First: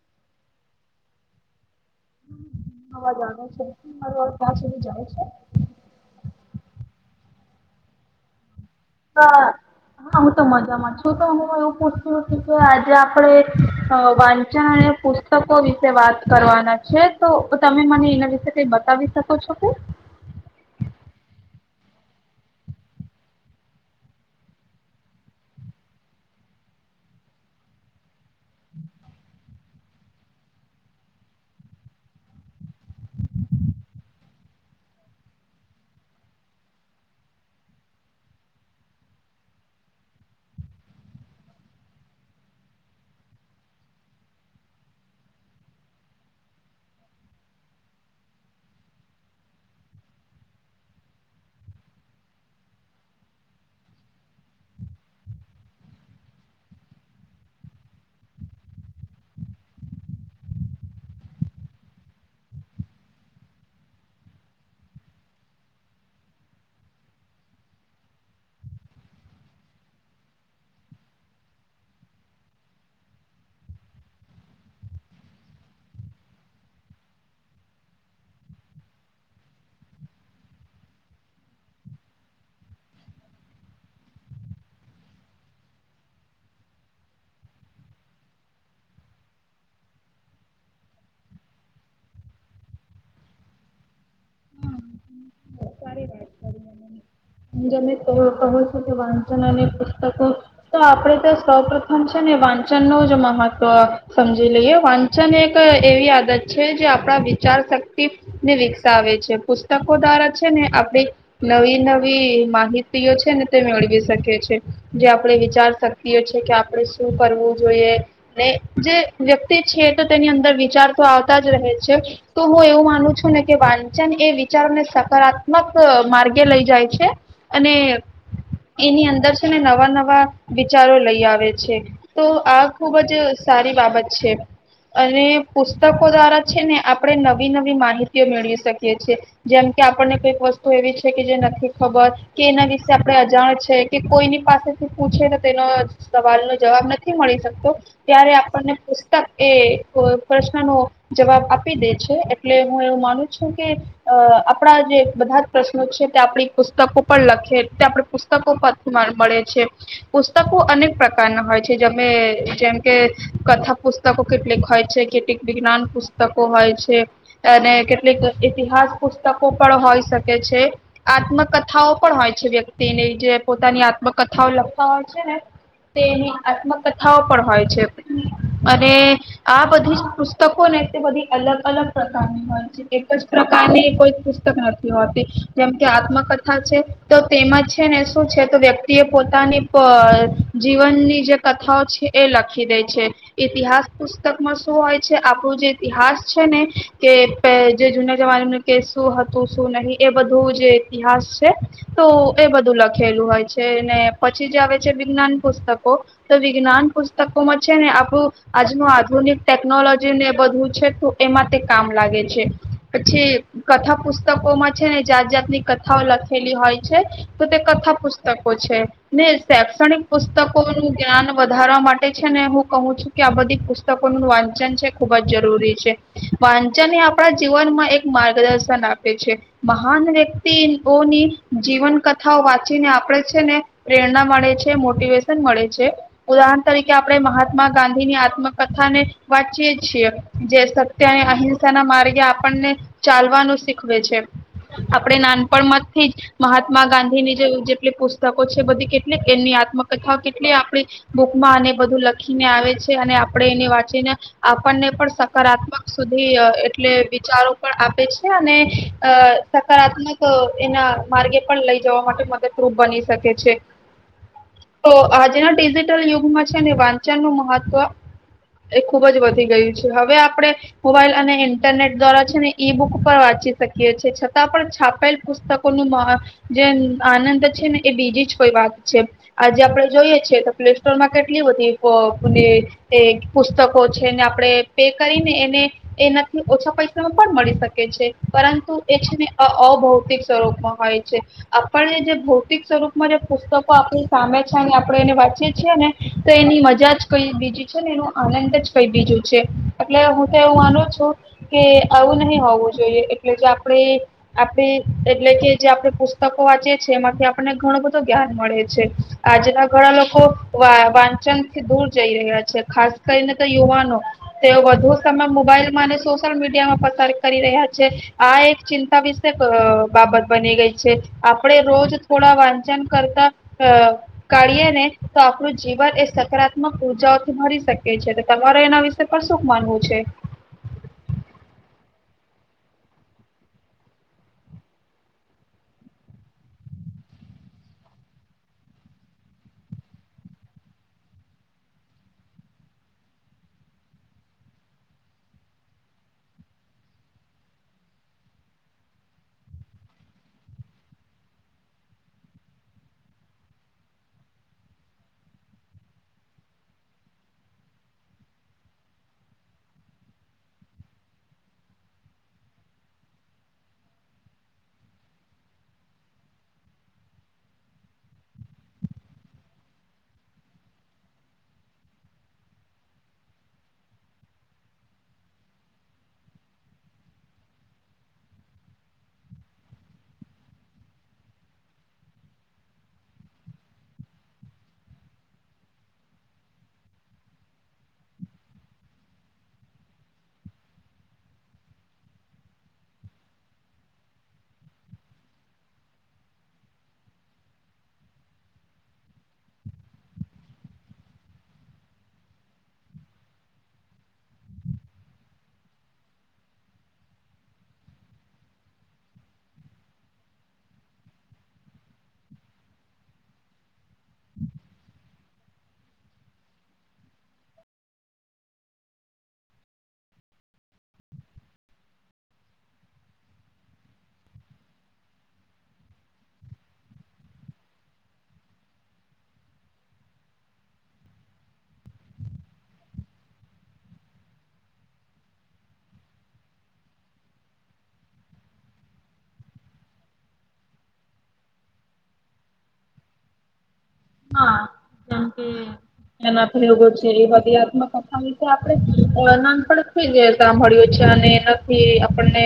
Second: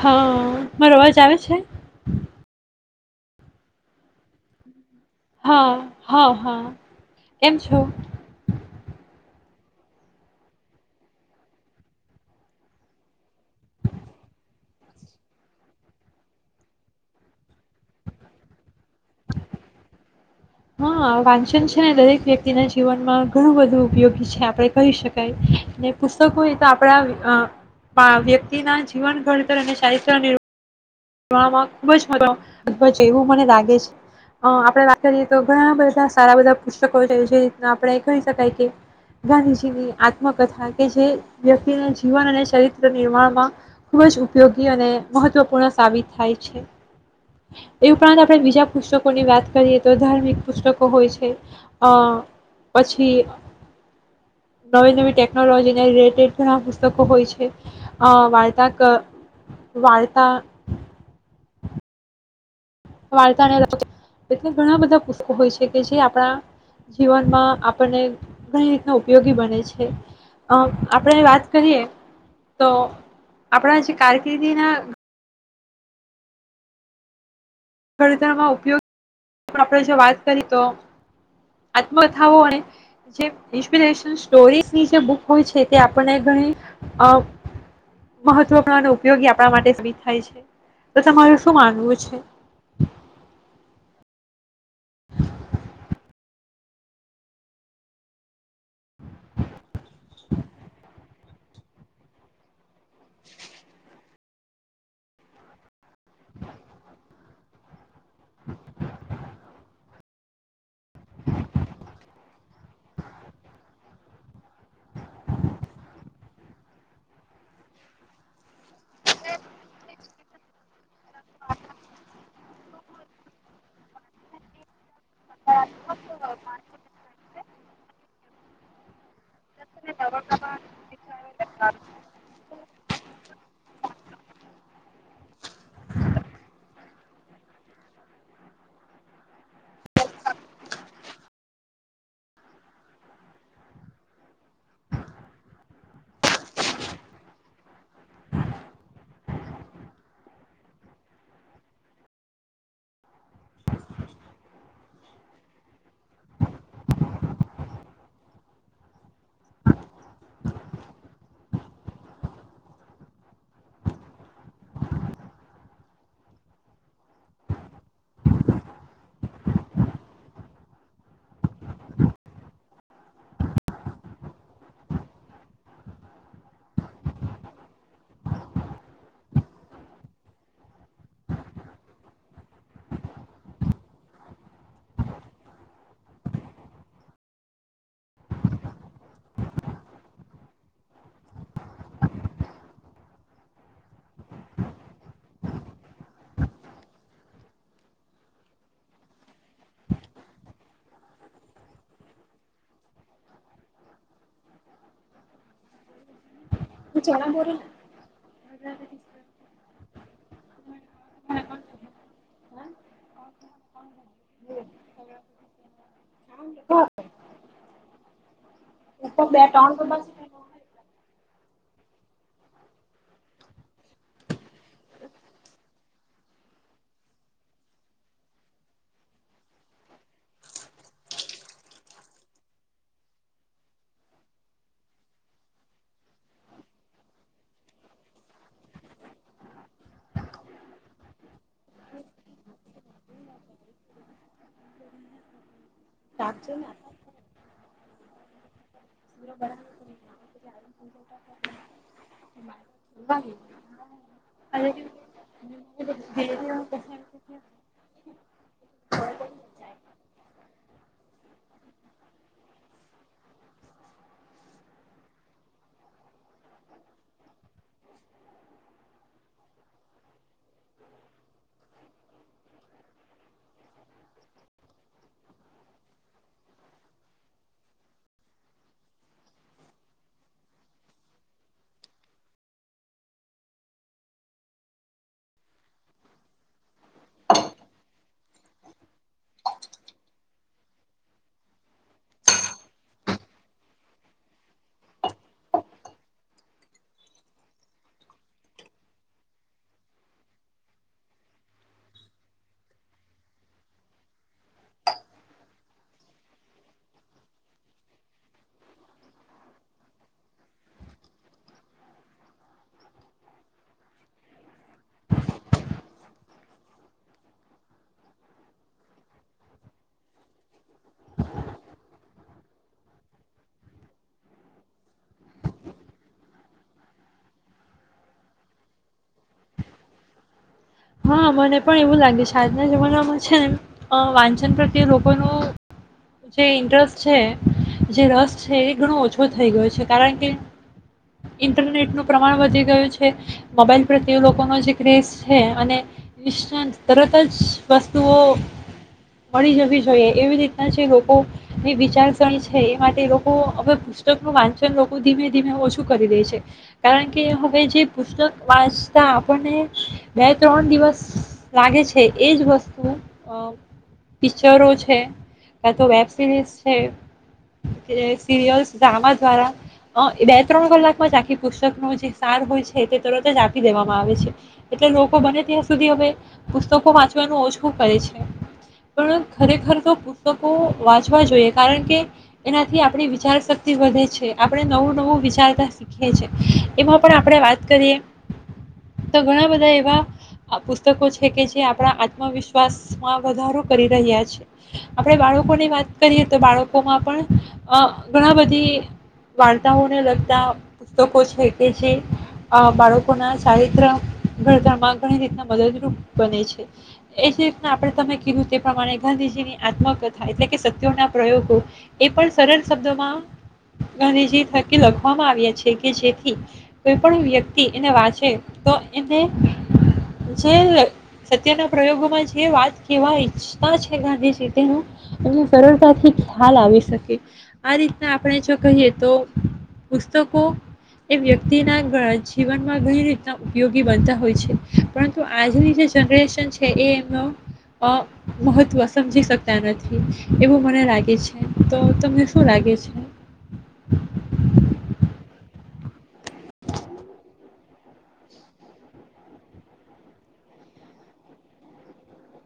હા મારો અવાજ આવે છે? અવાજ આવે છે, મારું ક્યાં સુધી જાય છે? હા હા હા કેમ છો? હા હું તો મજામાં છું તો હું એવું પૂછતી હતી કે આજે આપણે અ વાંચન અને પુસ્તકો વિશે વાત કરવાના છે તો તમે મને એના વિશે કઈ બતાવી શકો છો કે? હા વાંચન છે ને દરેક વ્યક્તિના જીવનમાં ઘણું બધું ઉપયોગી છે આપણે કહી શકાય ને પુસ્તકો એ તો આપણા વ્યક્તિના જીવન ઘડતર અને ચારીત્ર નીરમાણ ખૂબ જ મદદ એવું મને લાગે છે અ આપણે વાત કરીએ તો ઘણા બધા સારા બધા પુસ્તકો છે જે આપણે કહી શકાય કે ગાંધીજી ની આત્મકથા કે જે વ્યક્તિના જીવન અને ચરિત્ર નિર્માણમાં ખુબ જ ઉપયોગી અને મહત્વપૂર્ણ સાબીત થાય છે એ ઉપરાંત આપણે બીજા પુસ્તકોની વાત કરીએ તો ધાર્મિક પુસ્તકો હોય છે અ પછી નવી નવી ટેકનોલોજીને રિલેટેડ ઘણા પુસ્તકો હોય છે અ વાર્તા વાર્તા વાર્તાને એટલે ઘણા બધા પુસ્તકો હોય છે કે જે આપણા જીવનમાં આપણને ઘણી રીતના ઉપયોગી બને છે આપણે વાત કરીએ તો આપણા જે કારકિર્દીના ઘડતરમાં ઉપયોગ આપણે જો વાત કરી તો આત્મકથાઓ અને જે ઇન્સ્પિરેશન સ્ટોરીની જે બુક હોય છે તે આપણને ઘણી અ મહત્વપૂર્ણ અને ઉપયોગી આપણા માટે સાબીત થાય છે તો તમારું શું માનવું છે? સારી વાત કરી કહો છો કે વાંચન અને પુસ્તકો તો આપડે તો સૌ પ્ર્રથમ છે ને વાંચન વાચનનોજ મહત્વ સમજી લઈએ વાંચન એક એવી આદત છે જે આપણા વિચાર શક્તિ ને વિકસાવે છે. પુસ્તકો દ્વારા છે ને આપણે નવી નવી ની માહિતી છે ને તે મેળવી શકે છે જે આપણે વિચાર શક્તિઓ છે કે આપણે શું કરવું જોઈએ ને જે વ્યક્તિ છે તો તેની અંદર વિચાર તો આવતા જ રહે છે તો હું એવું માનું છું ને કે વાંચન એ વિચારોને સકારાત્મક માર્ગે લઈ જાય. છે, અને એની અંદર છે ને નવા નવા વિચારો લઈ આવે છે, તો આ ખુબ જ સારી બાબત છે અને પુસ્તકો દ્વારા છે ને આપણે નવી નવી માહિતીઓ મેળવી શકીએ છેએ જેમ કે આપણને કઈક વસ્તુ એવી છે કે જે ખબર કે એના વિશે આપણે અજાણ છે કે કોઈની પાસેથી પૂછે તો તેનો સવાલ નો જવાબ નથી મળી શકતો, ત્યારે આપણને પુસ્તક એ પ્રશ્નનો જવાબ આપી દે છે, એટલે હું એવું માનું છું કે અ આપણા જે બધા જ પ્રશ્નો છે તે આપણી પુસ્તકો પર લખે તે આપણે પુસ્તકો પથમાં મળે છે પુસ્તકો અનેક પ્રકારના હોય છે મે જેમ કે, કથા પુસ્તકો કેટલીક હોય છે, કેટલીક વિજ્ઞાન પુસ્તકો હોય છે અને કેટલીક ઇતિહાસ પુસ્તકો પણ હોય શકે છે આત્મ કથાઓ પણ હોય છે, વ્યક્તિની જે પોતાની આત્મકથાઓ લખતા હોય છે ને તેની આત્મકથાઓ પણ હોય છે અને આ બધી જ પુસ્તકો ને તે બધી અલગ અલગ પ્રકારની હોય છે એક જ પ્રકારની કોઈ પુસ્તક નથી હોતી, જેમ કે આત્મકથા હ છે તો તેમાં છે ને શું છે, તો વ્યક્તિ એ પોતાની પ જીવનની જે કથાઓ છે એ લખી દે છે ઈતિહાસ પુસ્તકમાં શું હોય છે, આપણું જે ઈતિહાસ છે ને કે જે જૂના જમાનાનું કે શું હતું શું નહિ એ બધું જે ઇતિહાસ તો એ બધું લખેલું હોય છે ને પછી જે આવે છે, વિજ્ઞાન પુસ્તકો તો વિજ્ઞાન પુસ્તકોમાં છે, ને આપણું આજનું આધુનિક ટેકનોલોજી ને એ બધું છે, તો એમાં તે કામ લાગે છે પછી કથા પુસ્તકો માં છે ને જાત જાતની કથાઓ લ લખેલી હોય છે તો તે કથા પુસ્તકો છે, ને શૈક્ષણિક પુસ્તકો નું જ્ઞાન વધારવા માટે છે, ને હું કહું છું, કે આ બધી પુસ્ત પુસ્તકોનું વાંચન છે, ખુબ જ જરૂરી છે વાંચન એ આપણા જીવનમાં એક માર્ગદર્શન આપે છે, મહાન વ્યક્તિ ની જીવન કથાઓ વાંચીને આપણેે છે ને પ્રેરણા મળે છે, મોટિવેશન મળે છે, ઉદાહરણ તરીકે આપણે મહાત્મા ગાંધી ની આત્મકથાને વાંચીય છીએ જે સત્ય અને અહિં ના માર્ગે આપણને ચાલવાનું શીખવે છે આપણે નાન પણ મત થી જ મહાત્મા ગાંધી ની જે જેટલી પુસ્ત તકો છે બધી કેટલી એની આત્મકથા કેટલી આપણી બુકમાં અને બધું લખીને આવે છે અને આપણે એને વાંચીને આપણને પણ સકારાત્મક સુધી અ એટલે વિચારો પણ આપે છે અને અ સકારાત્મક એના માર્ગે પણ લઈ જવા માટે મદદરૂપ બની શકે છે. તો આજના ડિજિટલ યુગમાં છે ને વાંચન નું મહત્વ એ ખુબ જ વધી ગયું છે હવે આપણે મોબાઈલ અને ઇન્ટરનેટ દ્વારા છે ને ઈ બુક પર વાંચી શકીએ છીએ છતાં પણ છાપ આપેલ પુસ્તકો ન જે આનંદ છે ને એ બીજી જ કોઈ વાત છે આજે આપણે જો ઈએ છેએ તો પ્લે સ્ટોર માં કેટલી બધી પ [unintelligible] એ પુસ્તકો છે ને આપણે પે કરીને એને એનાથી ઓછા પૈસામાં પણ મળી શકે છે, પરંતુ એ છેને અ અભૌતિક સ્વરૂપમાં હોય છે આપણે જે ભૌતિક સ્વરૂપમાં જે પુસ્તકો આપણી સામે છે અને આપણે એને વાંચીએ છીએ ને તો એની મજા જ કઈ બીજી છે ને એનો આનંદ જ કઈ બીજું છે એટલે હું તો એવું માનું છું કે આવું નહિ હોવું જોઈએ એટલે જે આપણે આપે એટલે કે જે આપણે પુસ્તકો વાંચી છીએ એમાંથી આપને ઘણું બધું જ્ઞાન મળે છે આજના ઘણા લોકો વા વાંચન થી દૂર જઈ રહ્યા છે ખાસ કરીને તો યુવાનો તેઓ વધુ સમય મોબાઈલ માં અને સોશિયલ મીડિયા માં પસાર કરી રહ્યા છે આ એક ચિંતા વિ બાબત બની ગઈ છે, આપણે રોજ થોડા વાંચન કરતા અ કાઢીએને તો આપણું જીવન એ સકારાત્મક ઉર્જાઓથી ભરી શકે છે તો તમારે એના વિશે પણ શું માનવું છે? હા મને પણ એવું લાગે છે આજના જમાનામાં છે ને અ વાંચન પ્રત્યે લોકોનો જે ઇન્ટરેસ્ટ છે જે રસ છે એ ઘણો ઓછો થઈ ગયો છે કારણ કે ઇન્ટરનેટનું પ્રમાણ વધી ગયું છે મોબાઈલ પ્રત્યે લોકોનો જે ક્રેઝ અને નિષ [inaudible] તરત જ વસ્તુઓ મળી જવી જોઈએ એવી રીતના જે લોકોની વિચારસરણી છે એ માટે લોકો હવે પુસ્તકનું વાંચન લોકો ધીમે ધીમે ઓછું કરી દે છે કારણ કે હવે જે પુસ્તક વાંચતા આપણને બે ત્રણ દિવસ લાગે છે એ જ વસ્તુ અ પિક્ચરો છે કા તો વેબ સિરીઝ છે કે સિરિયલ્સ ડ્રામા દ્વારા અ બે ત્રણ કલાકમાં જ આખી પુસ્તકનો જે સાર હોય છે તે તરત જ આપી દેવામાં આવે છે એટલે લોકો બને ત્યાં સુધી હવે પુસ્તકો વાંચવાનું ઓછું કરે છે પણ ખરેખર તો પુસ્તકો વાંચવા જોઈએ કારણ કે એનાથી આપણી વિચાર શક્તિ વધે છે આપણે નવું નવું વિચારતા શીખીએ છે એમાં પણ આપણે વાત કરીએ તો ઘણા બધા એવા પુસ્તકો છે કે જે આપણા આત્મવિશ્વાસમાં વધારો કરી રહ્યા છે આપણે બાળકોની વાત કરીએ તો બાળકોમાં પણ અ ઘણા બધી વાર્તાઓને લગતા પુસ્તકો છે કે જે અ બાળકોના ચારિત્ર ભણતરમાં ઘણી રીતના મદદરૂપ બને છે એ જે રીતના આપણે તમે કીધું તે પ્રમાણે ગાંધીજીની આત્મકથા એટલે કે સત્યોના પ્રયોગો એ પણ સરળ શબ્દોમાં ગાંધીજી થકી લખવામાં આવ્યા છે કે જેથી કોઈ પણ વ્યક્તિ એને વાંચે તો જે સત્યના પ્રયોગોમાં જે વાત કેવા ઈચ્છતા છે ગાંધીજી તેનું એમને સરળતાથી ખ્યાલ આવી શકે આ રીતના આપણે જો કહીએ તો પુસ્તકો એ વ્યક્તિના [unintelligible] જીવનમાં ગઈ રીતના યોગી બનતા હોય છે પરંતુ આજની જે જનરેશન છે એ એમનું મહત્વ સમજી શકતા નથી એવું મને લાગે છે તો તમને શું લાગે છે. હા કારણ કે એ ના આપેગ છે એ વા વધ- કથા આપનપથીઈ જ સાંભળ્યું છે અને એનાથી આપણને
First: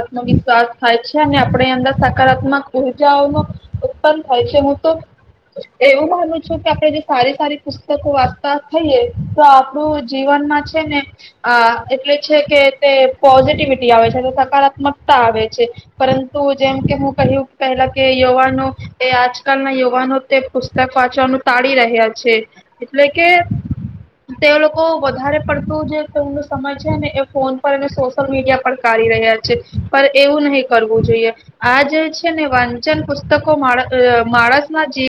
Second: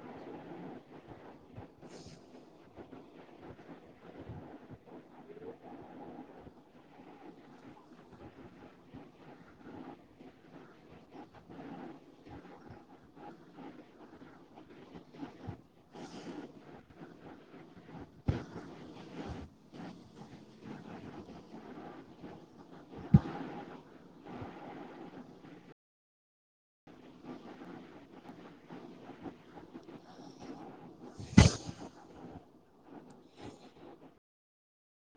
આત્મવિશ્વાસ થાય છે અને આપણે અંદર સકારાત્મક ઉર્જાઓ ન ઉત્પન્ન થાય છે હું તો- એવું માનું છું કે આપણે જે સારી સારી પુસ્તકો વાંચતા થઈએ તો આપણું જીવનમાં છે ને એટલે [unintelligible] [unintelligible] છે કે તે પોઝિટિવિટી આવે છે સકારાત્મકતા આવે છે પરંતુ જેમ કે હું કહ્યું પહેલા કે યુવાનો એ આજકાલના યુવાનો પુસ્તક વાચવાનું તાળી રહ્યા છે એટલે કે તે લોકો વધારે પડતું જે તેમનો સમય છે ને એ ફોન પર અને સોશિયલ મીડિયા પર કાઢી રહ્યા છે પણ એવું નહી કરવું જોઈએ આ જે છે ને વાંચન પુસ્તકો માણ માણસ ના જી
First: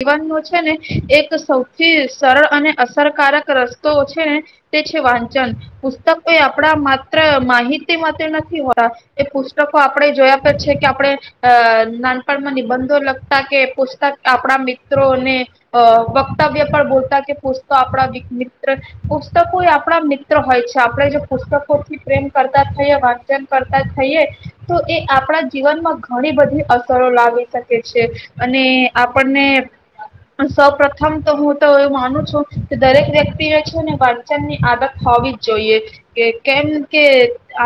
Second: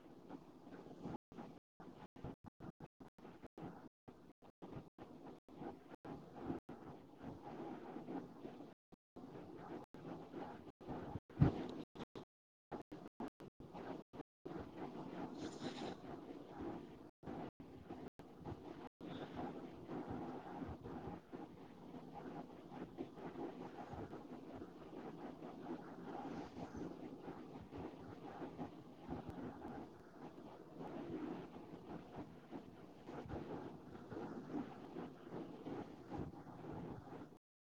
ને એક સૌથી સરળ અને અસરકારક રસ્તો છે ને તે છે વાંચન પુસ્તકો એ આપણા માત્ર માહિતી માટે નથી હો એ પુસ્તકો આપણે જોયા પ છે કે આપણે નાનપણમાં નિબંધો લગતા કે પુસ્તક આપણા- વક્તવ્ય પર બોલતા કે પુસ્તો આપણા મિત્ર પુસ્તકો એ આપણા મિત્ર હોય છે આપણે જો પુસ્તકોથી પ્રેમ કરતા થઈએ વાંચન કરતા થઈએ તો એ આપણા જીવનમાં ઘણી બધી અસરો લાવી શકે છે અને આપણને સૌ પ્રથમ તો હું તો એ માનું છું કે દરેક વ્યક્તિ વ છેને વાંચનની આદત હોવી જ જોઈએ કેમ કે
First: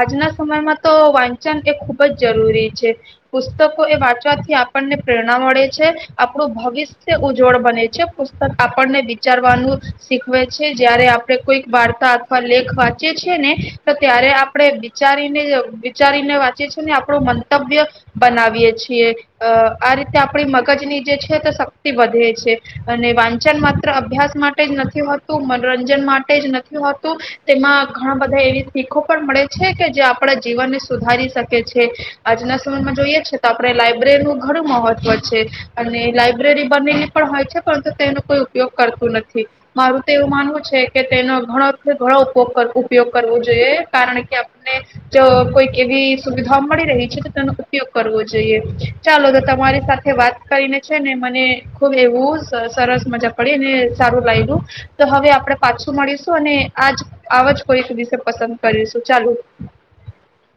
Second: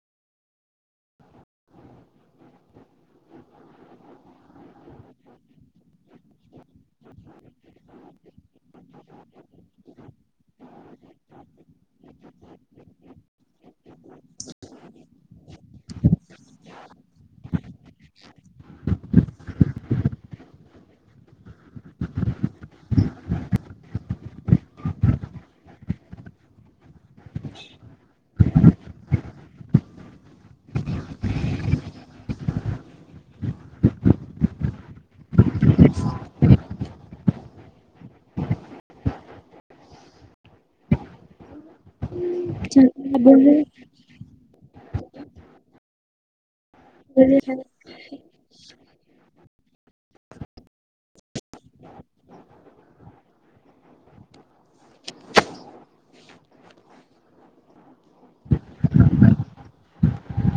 આજના સમયમાં તો વાંચન એ ખુબ જ જરૂરી છે પુસ્તકો એ વાંચવાથી આપણને પ્રેરણા મળે છે આપણું ભવિષ ઉજ્જવળ બને છે. પુસ્તક આપણને વિચારવાનું શીખવે છે. જયારે આપડે કોઈક વાર્તા અથવા લેખ વાંચીએ છીએને તો ત્યારે આપડે વિચારીને વિચારીને વાંચીએ છીએ ને આપણું મંતવ્ય બનાવીએ છીએ અ આ રીતે આપણી મગજની જે છે તે સ વધે છે અને વાંચન માત્ર અભ્યાસ માટે જ નથી હોતું, મનોરંજન માટે જ નથી હોતું, તેમાં ઘણા બધા એવી શીખો પણ મળે છે કે જે આપણા જીવનને સુધારી શકે છે આજના સમયમાં જોઈએ છે તો આપણે લાયબ્રેરીનું ઘણું મહત્વ છે અને લાયબ્રેરી. બનીને પણ હોય છે પરંતુ તેનો કોઈ ઉપયોગ કરતું નથી મારું તો એવું માનવું છે કે તેનો ઘણોથી ઘણો ચ [unintelligible] ઉપયોગ કરવો બોલો જોઈએ કારણ કે આપણે ને જો કોઈ એવી સુવિધ [unintelligible] મળી રહી છે તો તેનો ઉપયોગ કરવો જોઈએ. ચાલો તો તમારી સાથે તે વાત કરીને છે ને મને ખુબ એવું સર સરસ મજા પડી અને સારું લાયગું, તો હવે આપણેે પાછું મળીશું અને આજ આવાજ કોઈક વિશે પસંદ કરીશું ચાલુ.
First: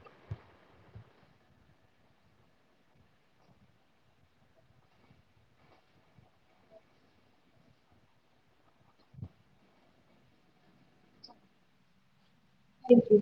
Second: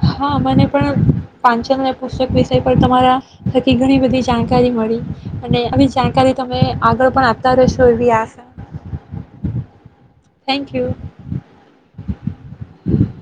હા મને પણ પાંચન અને પુસ્તક વિષય પર તમારા થકી ઘણી બધી જાણકારી મળી અને આવી જાણકારી તમે આગળ પણ આપતા રહેશો એવી આશા થેન્ક યુ. Thank you.